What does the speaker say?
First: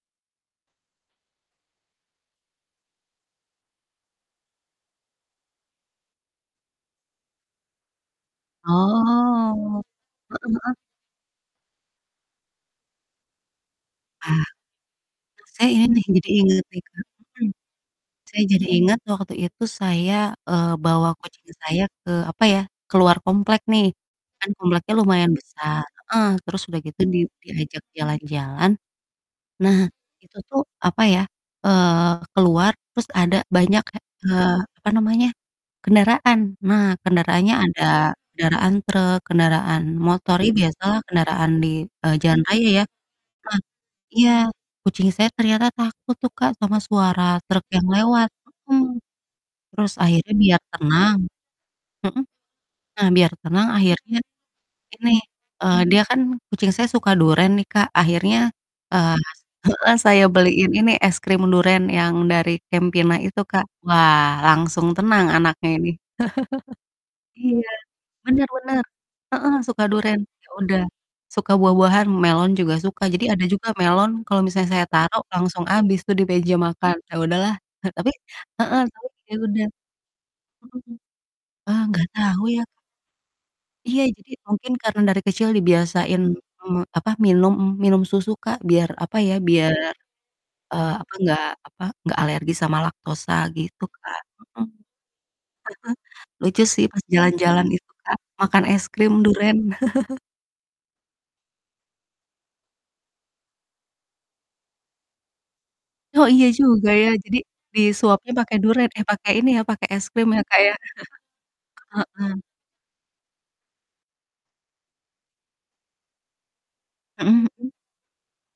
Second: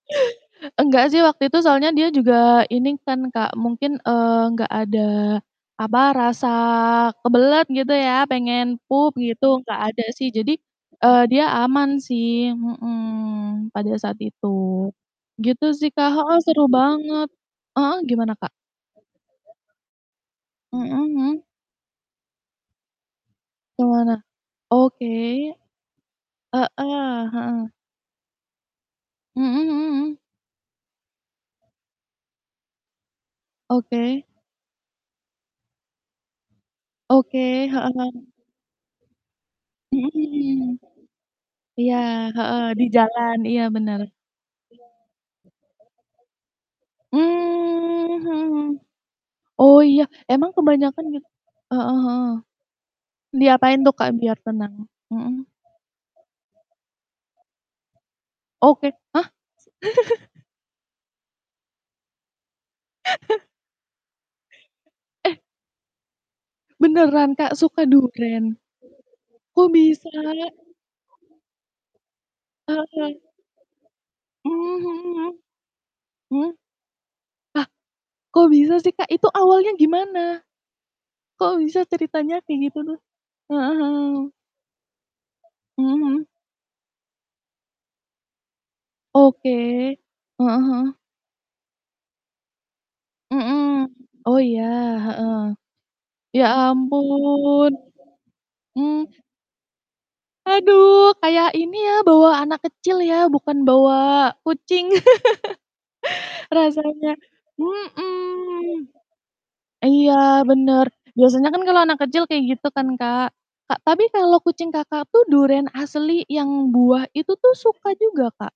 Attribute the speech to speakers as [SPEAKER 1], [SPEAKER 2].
[SPEAKER 1] Enggak sih, waktu itu soalnya dia juga ini kan Kak, mungkin, eee, enggak ada, apa, rasa kebelet gitu ya, pengen pup
[SPEAKER 2] Oh.
[SPEAKER 1] gitu enggak
[SPEAKER 2] Heeh
[SPEAKER 1] ada sih. Jadi,
[SPEAKER 2] heeh.
[SPEAKER 1] eee, dia aman sih mhm, pada saat
[SPEAKER 2] Ah,
[SPEAKER 1] itu
[SPEAKER 2] terus
[SPEAKER 1] gitu
[SPEAKER 2] saya ini
[SPEAKER 1] sih,
[SPEAKER 2] nih,
[SPEAKER 1] Kak
[SPEAKER 2] jadi
[SPEAKER 1] heeh, seru
[SPEAKER 2] ingat nih Kak,
[SPEAKER 1] banget
[SPEAKER 2] mhm,
[SPEAKER 1] heeh, gimana,
[SPEAKER 2] saya
[SPEAKER 1] Kak?
[SPEAKER 2] jadi ingat waktu itu saya, eee,
[SPEAKER 1] Mhm
[SPEAKER 2] bawa
[SPEAKER 1] mhm.
[SPEAKER 2] kucing saya ke, apa ya, keluar komplek
[SPEAKER 1] Ke
[SPEAKER 2] nih.
[SPEAKER 1] mana?
[SPEAKER 2] Kan kompleknya
[SPEAKER 1] Oke.
[SPEAKER 2] lumayan besar, heeh, terus
[SPEAKER 1] Heeh,
[SPEAKER 2] udah gitu di
[SPEAKER 1] heeh.
[SPEAKER 2] diajak jalan-jalan,
[SPEAKER 1] Mhm
[SPEAKER 2] nah
[SPEAKER 1] mhm mhm.
[SPEAKER 2] itu tuh, apa ya, eee, keluar terus ada banyak kek,
[SPEAKER 1] Oke.
[SPEAKER 2] eee, apa namanya, kendaraan. Nah,
[SPEAKER 1] Oke,
[SPEAKER 2] kendaraannya ada
[SPEAKER 1] heeh heeh.
[SPEAKER 2] kendaraan truk, kendaraan motor, ya,
[SPEAKER 1] Mhm.
[SPEAKER 2] biasalah kendaraan di,
[SPEAKER 1] Iya,
[SPEAKER 2] eee, jalan
[SPEAKER 1] heeh,
[SPEAKER 2] raya ya.
[SPEAKER 1] di jalan, iya bener.
[SPEAKER 2] Nah iya, kucing saya ternyata takut tuh Kak, sama suara
[SPEAKER 1] Mmm,
[SPEAKER 2] truk yang lewat
[SPEAKER 1] mhm mhm.
[SPEAKER 2] mhm,
[SPEAKER 1] Oh
[SPEAKER 2] terus
[SPEAKER 1] iya,
[SPEAKER 2] akhirnya
[SPEAKER 1] emang
[SPEAKER 2] biar
[SPEAKER 1] kebanyakan
[SPEAKER 2] tenang
[SPEAKER 1] git heeh
[SPEAKER 2] mhm,
[SPEAKER 1] heeh.
[SPEAKER 2] nah biar tenang
[SPEAKER 1] Diapain tuh Kak,
[SPEAKER 2] akhirnya
[SPEAKER 1] biar tenang?
[SPEAKER 2] ini,
[SPEAKER 1] Mhm.
[SPEAKER 2] eee, dia kan kucing saya suka duren nih Kak, akhirnya,
[SPEAKER 1] Oke,
[SPEAKER 2] eee
[SPEAKER 1] hah?
[SPEAKER 2] heeh, saya beliin ini es krim duren yang dari Campina itu, Kak. Wah langsung tenang
[SPEAKER 1] Eh?
[SPEAKER 2] anaknya ini.
[SPEAKER 1] Beneran Kak,
[SPEAKER 2] Iya,
[SPEAKER 1] suka duren?
[SPEAKER 2] bener bener, heeh,
[SPEAKER 1] Kok,
[SPEAKER 2] suka
[SPEAKER 1] bisa?
[SPEAKER 2] duren, ya udah, suka buah-buahan, melon juga
[SPEAKER 1] Oh,
[SPEAKER 2] suka,
[SPEAKER 1] iya?
[SPEAKER 2] jadi ada juga melon, kalau misalnya saya
[SPEAKER 1] Mhm,
[SPEAKER 2] tarok
[SPEAKER 1] iya.
[SPEAKER 2] langsung habis tuh di
[SPEAKER 1] Mhm.
[SPEAKER 2] meja makan. Ya udahlah,
[SPEAKER 1] Lah?
[SPEAKER 2] tapi
[SPEAKER 1] Kok bisa
[SPEAKER 2] heeh,
[SPEAKER 1] sih
[SPEAKER 2] tapi
[SPEAKER 1] Kak, itu
[SPEAKER 2] ya udah
[SPEAKER 1] awalnya gimana?
[SPEAKER 2] mhm,
[SPEAKER 1] Kok bisa
[SPEAKER 2] eee, nggak
[SPEAKER 1] ceritanya
[SPEAKER 2] tahu
[SPEAKER 1] kayak
[SPEAKER 2] ya.
[SPEAKER 1] gitu tuh? Heeh,
[SPEAKER 2] Iya, jadi
[SPEAKER 1] mhm.
[SPEAKER 2] mungkin karena dari kecil
[SPEAKER 1] Mhm
[SPEAKER 2] dibiasain
[SPEAKER 1] mhm.
[SPEAKER 2] me apa, minum minum susu Kak biar, apa ya,
[SPEAKER 1] Oke.
[SPEAKER 2] biar,
[SPEAKER 1] Heeh heeh.
[SPEAKER 2] eee, apa, enggak, apa, enggak alergi sama laktosa gitu,
[SPEAKER 1] Mhm,
[SPEAKER 2] Kak.
[SPEAKER 1] oh
[SPEAKER 2] Mhm,
[SPEAKER 1] iya, heeh. Ya
[SPEAKER 2] lucu sih pas jalan-jalan
[SPEAKER 1] ampun.
[SPEAKER 2] itu Kak, makan es
[SPEAKER 1] Mmm.
[SPEAKER 2] krim duren.
[SPEAKER 1] Aduh, kayak ini ya, bawa anak kecil ya bukan bawa kucing,
[SPEAKER 2] Oh, iya juga ya,
[SPEAKER 1] rasanya
[SPEAKER 2] jadi disuapnya pakai
[SPEAKER 1] mhm,
[SPEAKER 2] duren, eh, pakai ini ya, pakai es
[SPEAKER 1] iya
[SPEAKER 2] krim ya, Kak, ya.
[SPEAKER 1] bener, biasanya kan kalau anak kecil
[SPEAKER 2] Heeh.
[SPEAKER 1] kayak gitu kan, Kak. Kak, tapi kalau kucing Kakak tuh duren asli yang buah itu
[SPEAKER 2] Mhm
[SPEAKER 1] tuh
[SPEAKER 2] mhm.
[SPEAKER 1] suka juga, Kak?